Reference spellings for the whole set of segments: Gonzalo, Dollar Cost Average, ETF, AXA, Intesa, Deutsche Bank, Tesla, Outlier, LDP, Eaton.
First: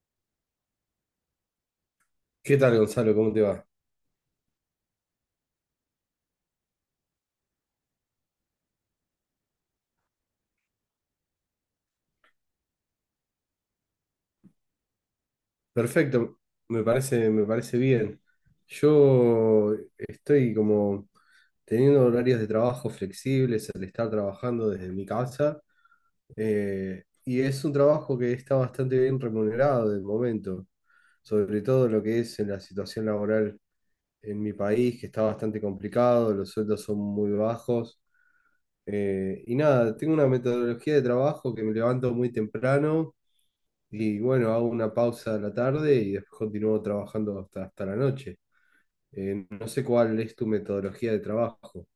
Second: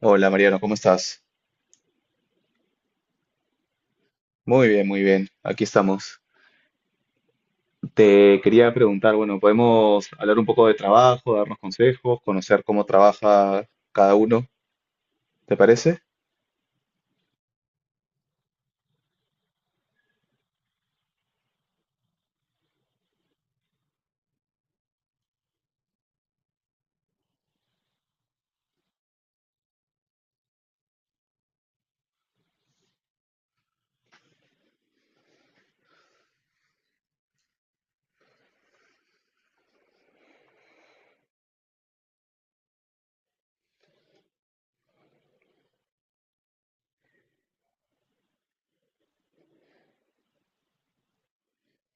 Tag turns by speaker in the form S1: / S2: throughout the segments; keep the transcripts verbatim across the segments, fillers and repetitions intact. S1: Hola Mariano, ¿cómo estás?
S2: ¿Qué tal, Gonzalo? ¿Cómo te va?
S1: Muy bien, muy bien. Aquí estamos. Te quería preguntar, bueno, podemos hablar un poco de trabajo, darnos consejos, conocer cómo trabaja cada uno, ¿te parece?
S2: Perfecto, me parece, me parece bien. Yo estoy como teniendo horarios de trabajo flexibles al estar trabajando desde mi casa, eh, y es un trabajo que está bastante bien remunerado de momento, sobre todo lo que es en la situación laboral en mi país, que está bastante complicado, los sueldos son muy bajos. Eh, y nada, tengo una metodología de trabajo que me levanto muy temprano. Y bueno, hago una pausa a la tarde y después continúo trabajando hasta, hasta la noche. Eh, no sé cuál es tu metodología de trabajo.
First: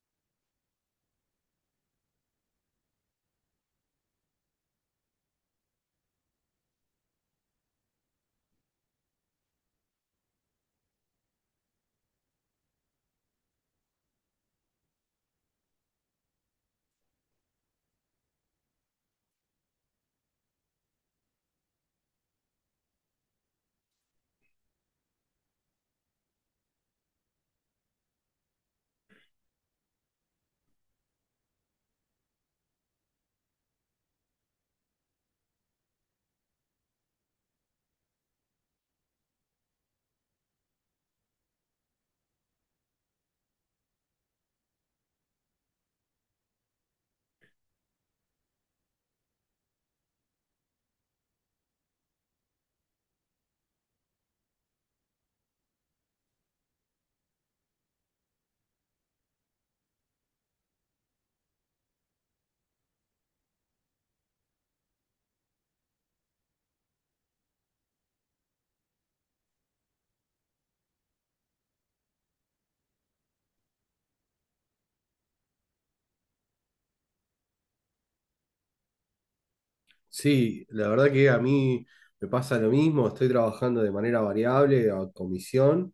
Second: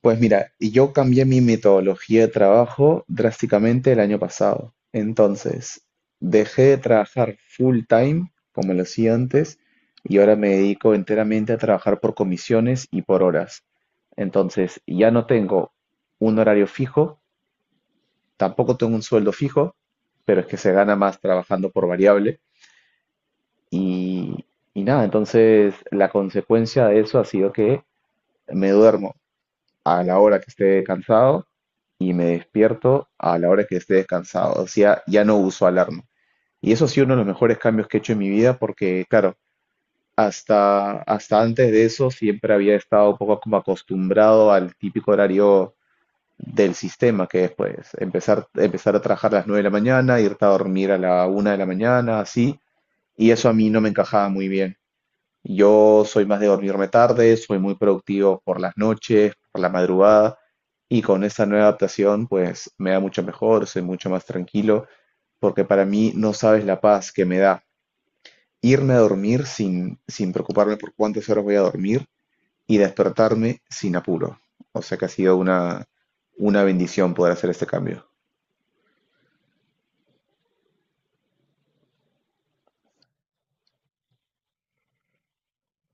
S1: Pues mira, y yo cambié mi metodología de trabajo drásticamente el año pasado. Entonces, dejé de trabajar full time, como lo hacía antes, y ahora me dedico enteramente a trabajar por comisiones y por horas. Entonces, ya no tengo un horario fijo, tampoco tengo un sueldo fijo, pero es que se gana más trabajando por variable. Y, y nada, entonces la consecuencia de eso ha sido que me duermo a la hora que esté cansado y me despierto a la hora que esté descansado. O sea, ya no uso alarma. Y eso ha sido uno de los mejores cambios que he hecho en mi vida porque, claro, hasta, hasta antes de eso siempre había estado un poco como acostumbrado al típico horario del sistema que es, pues, empezar, empezar a trabajar a las nueve de la mañana, irte a dormir a la una de la mañana, así, y eso a mí no me encajaba muy bien. Yo soy más de dormirme tarde, soy muy productivo por las noches, por la madrugada, y con esta nueva adaptación, pues, me da mucho mejor, soy mucho más tranquilo, porque para mí no sabes la paz que me da irme a dormir sin, sin preocuparme por cuántas horas voy a dormir y despertarme sin apuro. O sea que ha sido una, una bendición poder hacer este cambio.
S2: Sí, la verdad que a mí me pasa lo mismo, estoy trabajando de manera variable, a comisión.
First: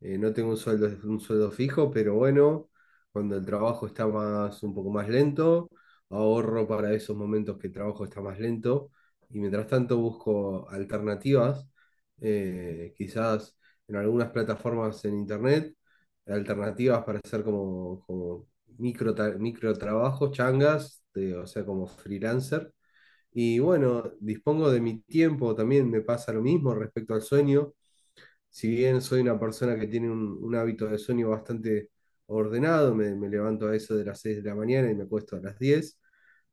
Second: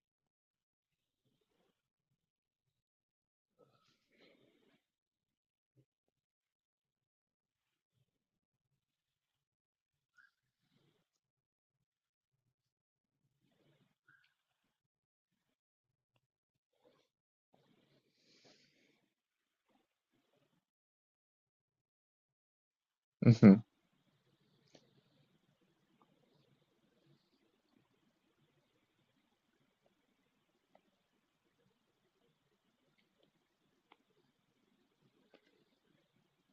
S2: Eh, no tengo un sueldo, un sueldo fijo, pero bueno, cuando el trabajo está más, un poco más lento, ahorro para esos momentos que el trabajo está más lento y mientras tanto busco alternativas, eh, quizás en algunas plataformas en internet, alternativas para hacer como, como micro, tra- micro trabajos, changas, de- o sea, como freelancer. Y
S1: Ujú.
S2: bueno, dispongo de mi tiempo, también me pasa lo mismo respecto al sueño. Si bien soy una persona que tiene un, un hábito de sueño bastante ordenado, me, me levanto a eso de las seis de la mañana y me acuesto a las diez,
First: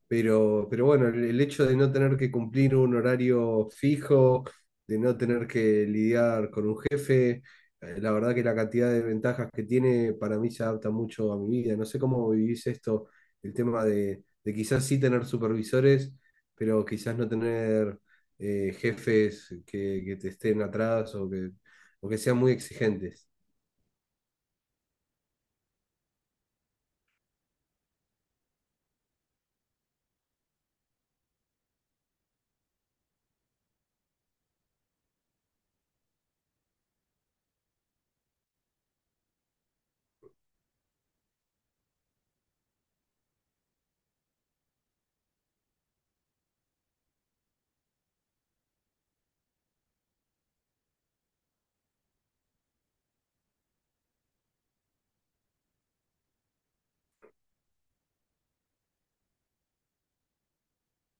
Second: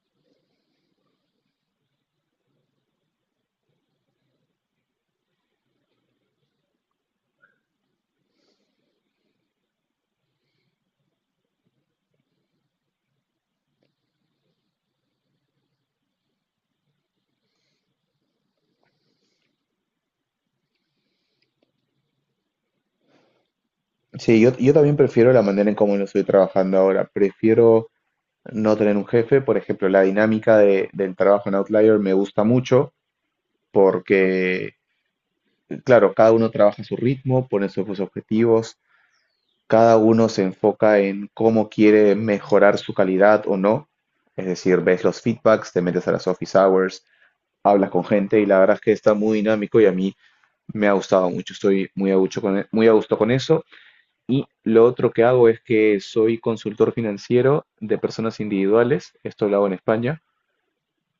S2: pero, pero bueno, el el hecho de no tener que cumplir un horario fijo, de no tener que lidiar con un jefe, eh, la verdad que la cantidad de ventajas que tiene para mí se adapta mucho a mi vida. No sé cómo vivís esto, el tema de, de quizás sí tener supervisores, pero quizás no tener, eh, jefes que, que te estén atrás, o que, o que sean muy exigentes.
S1: Sí, yo, yo también prefiero la manera en cómo lo estoy trabajando ahora. Prefiero no tener un jefe. Por ejemplo, la dinámica de- del trabajo en Outlier me gusta mucho porque, claro, cada uno trabaja a su ritmo, pone sus objetivos, cada uno se enfoca en cómo quiere mejorar su calidad o no. Es decir, ves los feedbacks, te metes a las office hours, hablas con gente y la verdad es que está muy dinámico y a mí me ha gustado mucho. Estoy muy a gusto con, e, muy a gusto con eso. Y lo otro que hago es que soy consultor financiero de personas individuales, esto lo hago en España,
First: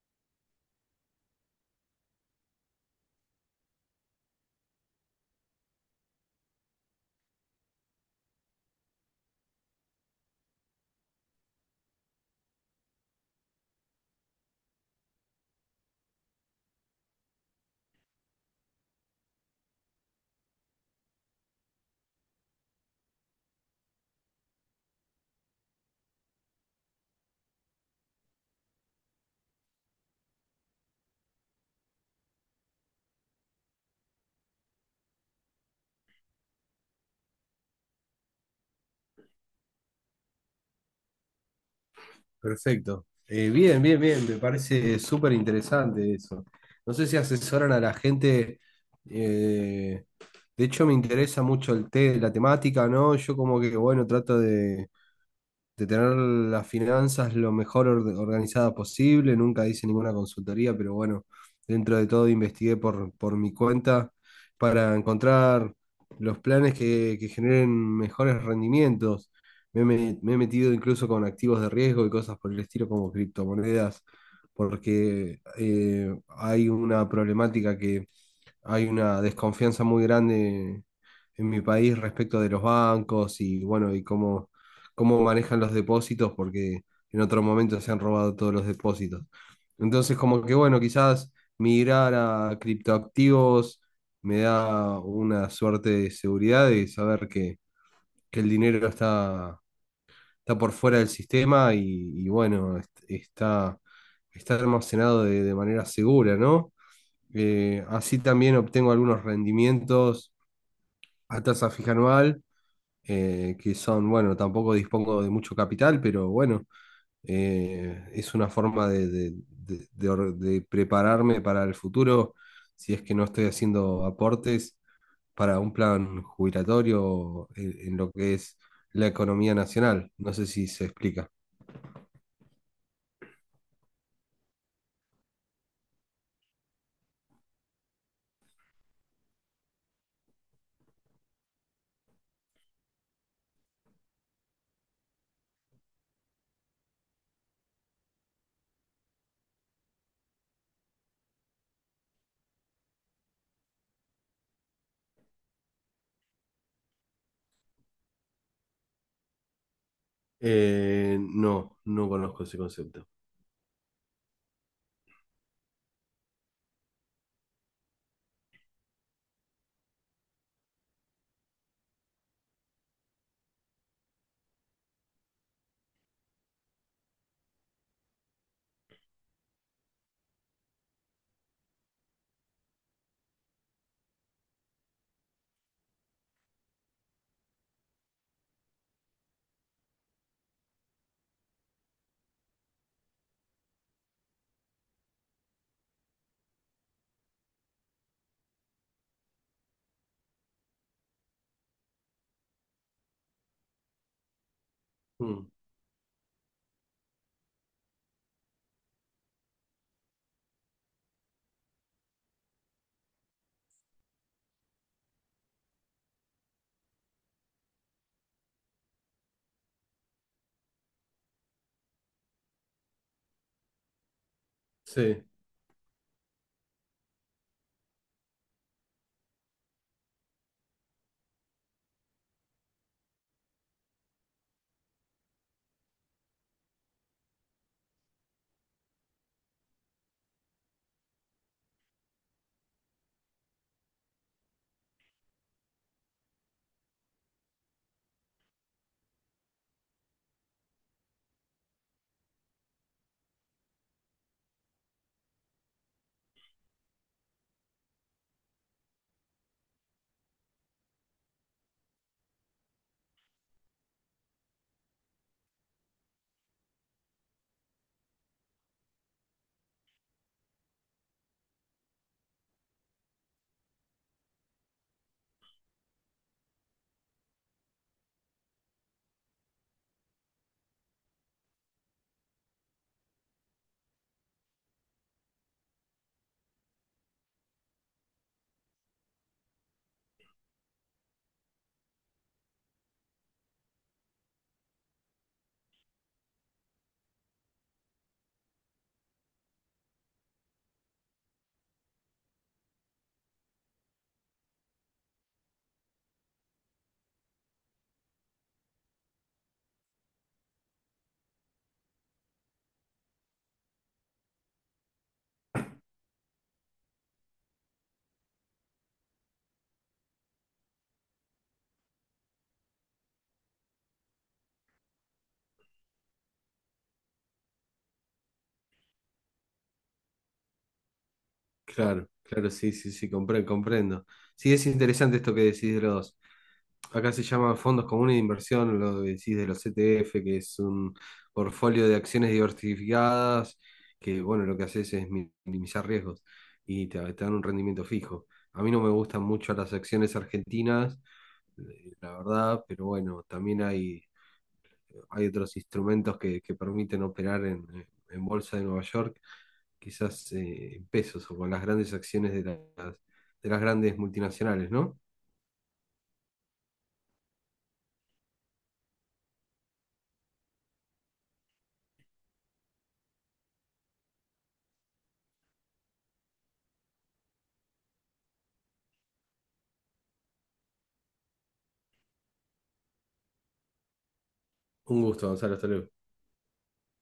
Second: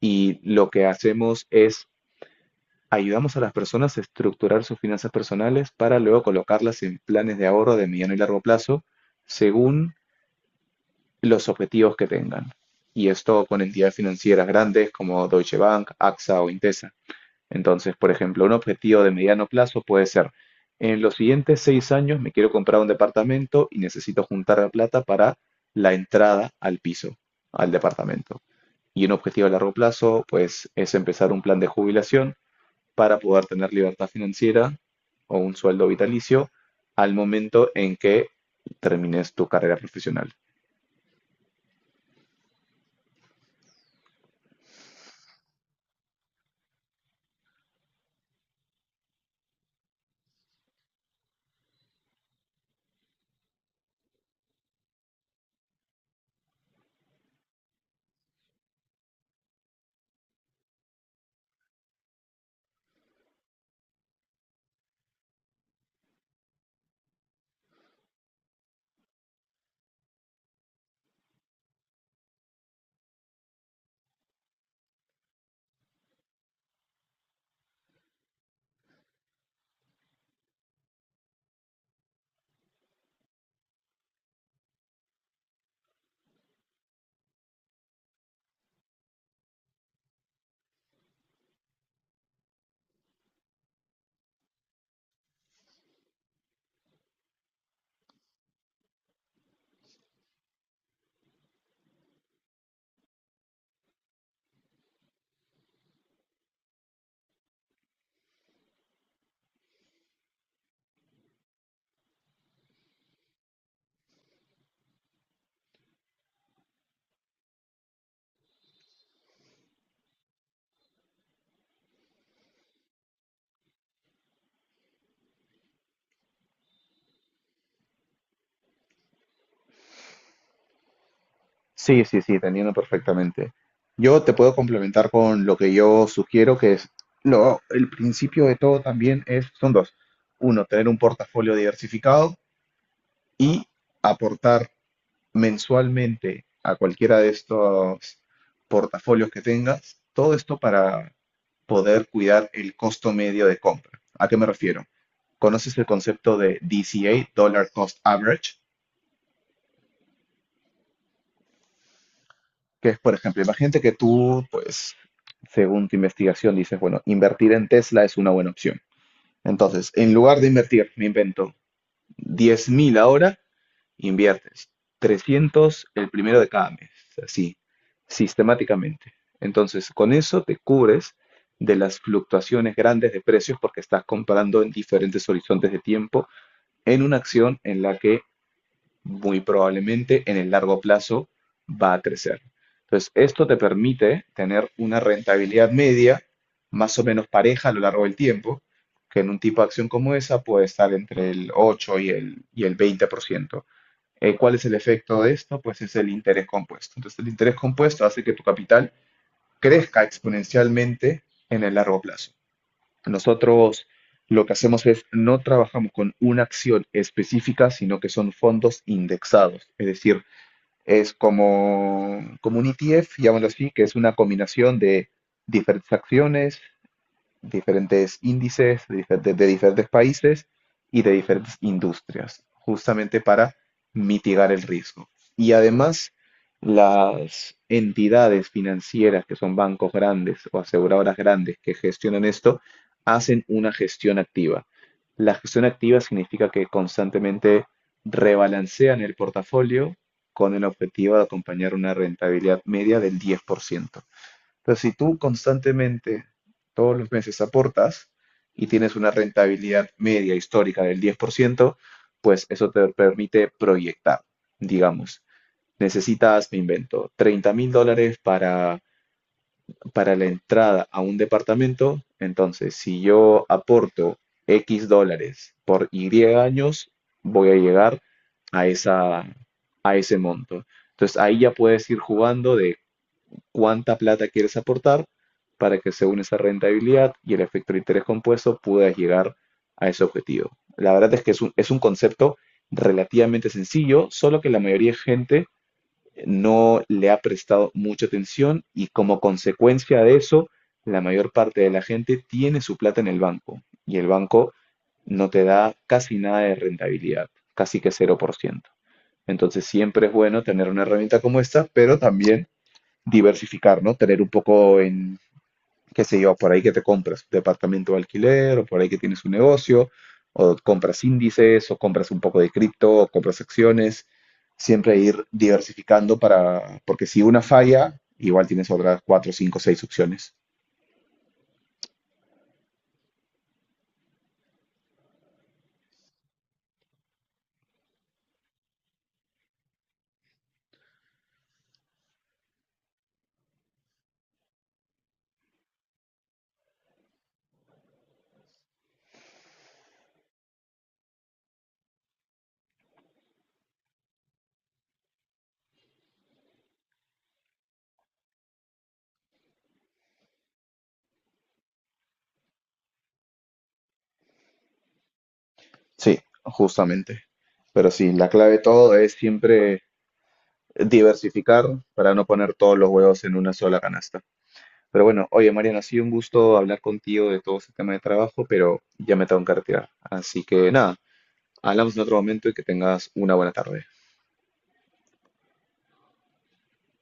S1: y lo que hacemos es ayudamos a las personas a estructurar sus finanzas personales para luego colocarlas en planes de ahorro de mediano y largo plazo según los objetivos que tengan. Y esto con entidades financieras grandes como Deutsche Bank, A X A o Intesa. Entonces, por ejemplo, un objetivo de mediano plazo puede ser, en los siguientes seis años me quiero comprar un departamento y necesito juntar la plata para la entrada al piso, al departamento. Y un objetivo a largo plazo, pues, es empezar un plan de jubilación para poder tener libertad financiera o un sueldo vitalicio al momento en que termines tu carrera profesional.
S2: Perfecto. Eh, bien, bien, bien, me parece súper interesante eso. No sé si asesoran a la gente, eh, de hecho me interesa mucho el té, la temática, ¿no? Yo como que, bueno, trato de, de tener las finanzas lo mejor orde- organizada posible. Nunca hice ninguna consultoría, pero bueno, dentro de todo investigué por, por mi cuenta para encontrar los planes que, que generen mejores rendimientos. Me, he me- me he metido incluso con activos de riesgo y cosas por el estilo como criptomonedas, porque eh, hay una problemática, hay una desconfianza muy grande en mi país respecto de los bancos y bueno, y cómo, cómo manejan los depósitos, porque en otro momento se han robado todos los depósitos. Entonces, como que bueno, quizás migrar a criptoactivos me da una suerte de seguridad de saber que, que el dinero está, está por fuera del sistema y, y bueno, est- está, está almacenado de, de manera segura, ¿no? Eh, así también obtengo algunos rendimientos a tasa fija anual, eh, que son, bueno, tampoco dispongo de mucho capital, pero bueno, eh, es una forma de, de- de- de or- de prepararme para el futuro, si es que no estoy haciendo aportes para un plan jubilatorio en, en lo que es la economía nacional. No sé si se explica.
S1: Sí, sí, sí, te entiendo perfectamente. Yo te puedo complementar con lo que yo sugiero, que es lo, el principio de todo. También es, son dos. Uno, tener un portafolio diversificado y aportar mensualmente a cualquiera de estos portafolios que tengas, todo esto para poder cuidar el costo medio de compra. ¿A qué me refiero? ¿Conoces el concepto de D C A, Dollar Cost Average?
S2: Eh, no, no conozco ese
S1: Que es,
S2: concepto.
S1: por ejemplo, imagínate que tú, pues, según tu investigación, dices, bueno, invertir en Tesla es una buena opción. Entonces, en lugar de invertir, me invento diez mil ahora, inviertes trescientos el primero de cada mes, así, sistemáticamente. Entonces, con eso te cubres de las fluctuaciones grandes de precios porque estás comprando en diferentes horizontes de tiempo en una acción en la que muy probablemente en el largo plazo va a crecer. Entonces, esto te permite tener una rentabilidad media más o menos pareja a lo largo del tiempo, que en un tipo de acción como esa puede estar entre el ocho y el, y el veinte por ciento. Eh, ¿cuál es el efecto de
S2: Mm,
S1: esto? Pues es el interés compuesto. Entonces, el interés compuesto hace que tu capital crezca exponencialmente en el largo plazo. Nosotros lo que hacemos es no trabajamos con una acción específica, sino que son fondos indexados. Es decir, es como, como un E T F, llamémoslo así, que es una combinación de
S2: sí.
S1: diferentes acciones, diferentes índices de diferentes, de diferentes países y de diferentes industrias, justamente para mitigar el riesgo. Y además, las entidades financieras, que son bancos grandes o aseguradoras grandes que gestionan esto, hacen una gestión activa. La gestión activa significa que constantemente rebalancean el portafolio con el objetivo de acompañar una rentabilidad media del diez por ciento. Entonces, si tú constantemente, todos los meses aportas y tienes una rentabilidad media histórica del diez por ciento, pues eso te permite proyectar, digamos. Necesitas, me invento, treinta mil dólares para, para, la entrada a un departamento. Entonces, si yo aporto X dólares por Y años, voy a llegar a esa, a ese monto. Entonces ahí ya puedes ir jugando de cuánta plata quieres aportar para que según esa rentabilidad y el efecto de interés compuesto puedas llegar a ese objetivo. La verdad es que es un, es un concepto relativamente sencillo, solo que la mayoría de gente no le ha prestado mucha atención y como consecuencia de eso, la mayor parte de la gente tiene su plata en el banco y el banco no te da casi nada de rentabilidad, casi que cero por ciento. Entonces siempre es bueno tener una herramienta como esta, pero también diversificar, ¿no? Tener un poco en, qué sé yo, por ahí que te compras un departamento de alquiler, o por ahí que tienes un negocio, o compras índices, o compras un poco de cripto, o compras acciones. Siempre ir diversificando para, porque si una falla, igual tienes otras cuatro, cinco, seis opciones.
S2: Claro, claro, sí, sí, sí, compre- comprendo. Sí, es interesante esto que decís de los, acá se llaman fondos comunes de inversión, lo que decís de los ETF, que es un portfolio de acciones diversificadas, que bueno, lo que haces es mi- minimizar riesgos y te, te dan un rendimiento fijo. A mí no me gustan mucho las acciones argentinas, eh, la verdad, pero bueno, también hay, hay otros instrumentos que, que permiten operar en, en Bolsa de Nueva York, quizás eh, en pesos o con las grandes acciones de las, de las grandes multinacionales, ¿no?
S1: Sí, justamente. Pero sí, la clave de todo es siempre diversificar para no poner todos los huevos en una sola canasta. Pero bueno, oye Mariano, ha sido un gusto hablar contigo de todo este tema de trabajo, pero ya me tengo que retirar. Así que nada, hablamos en otro momento y que tengas una buena tarde.
S2: Un gusto, Gonzalo, hasta luego.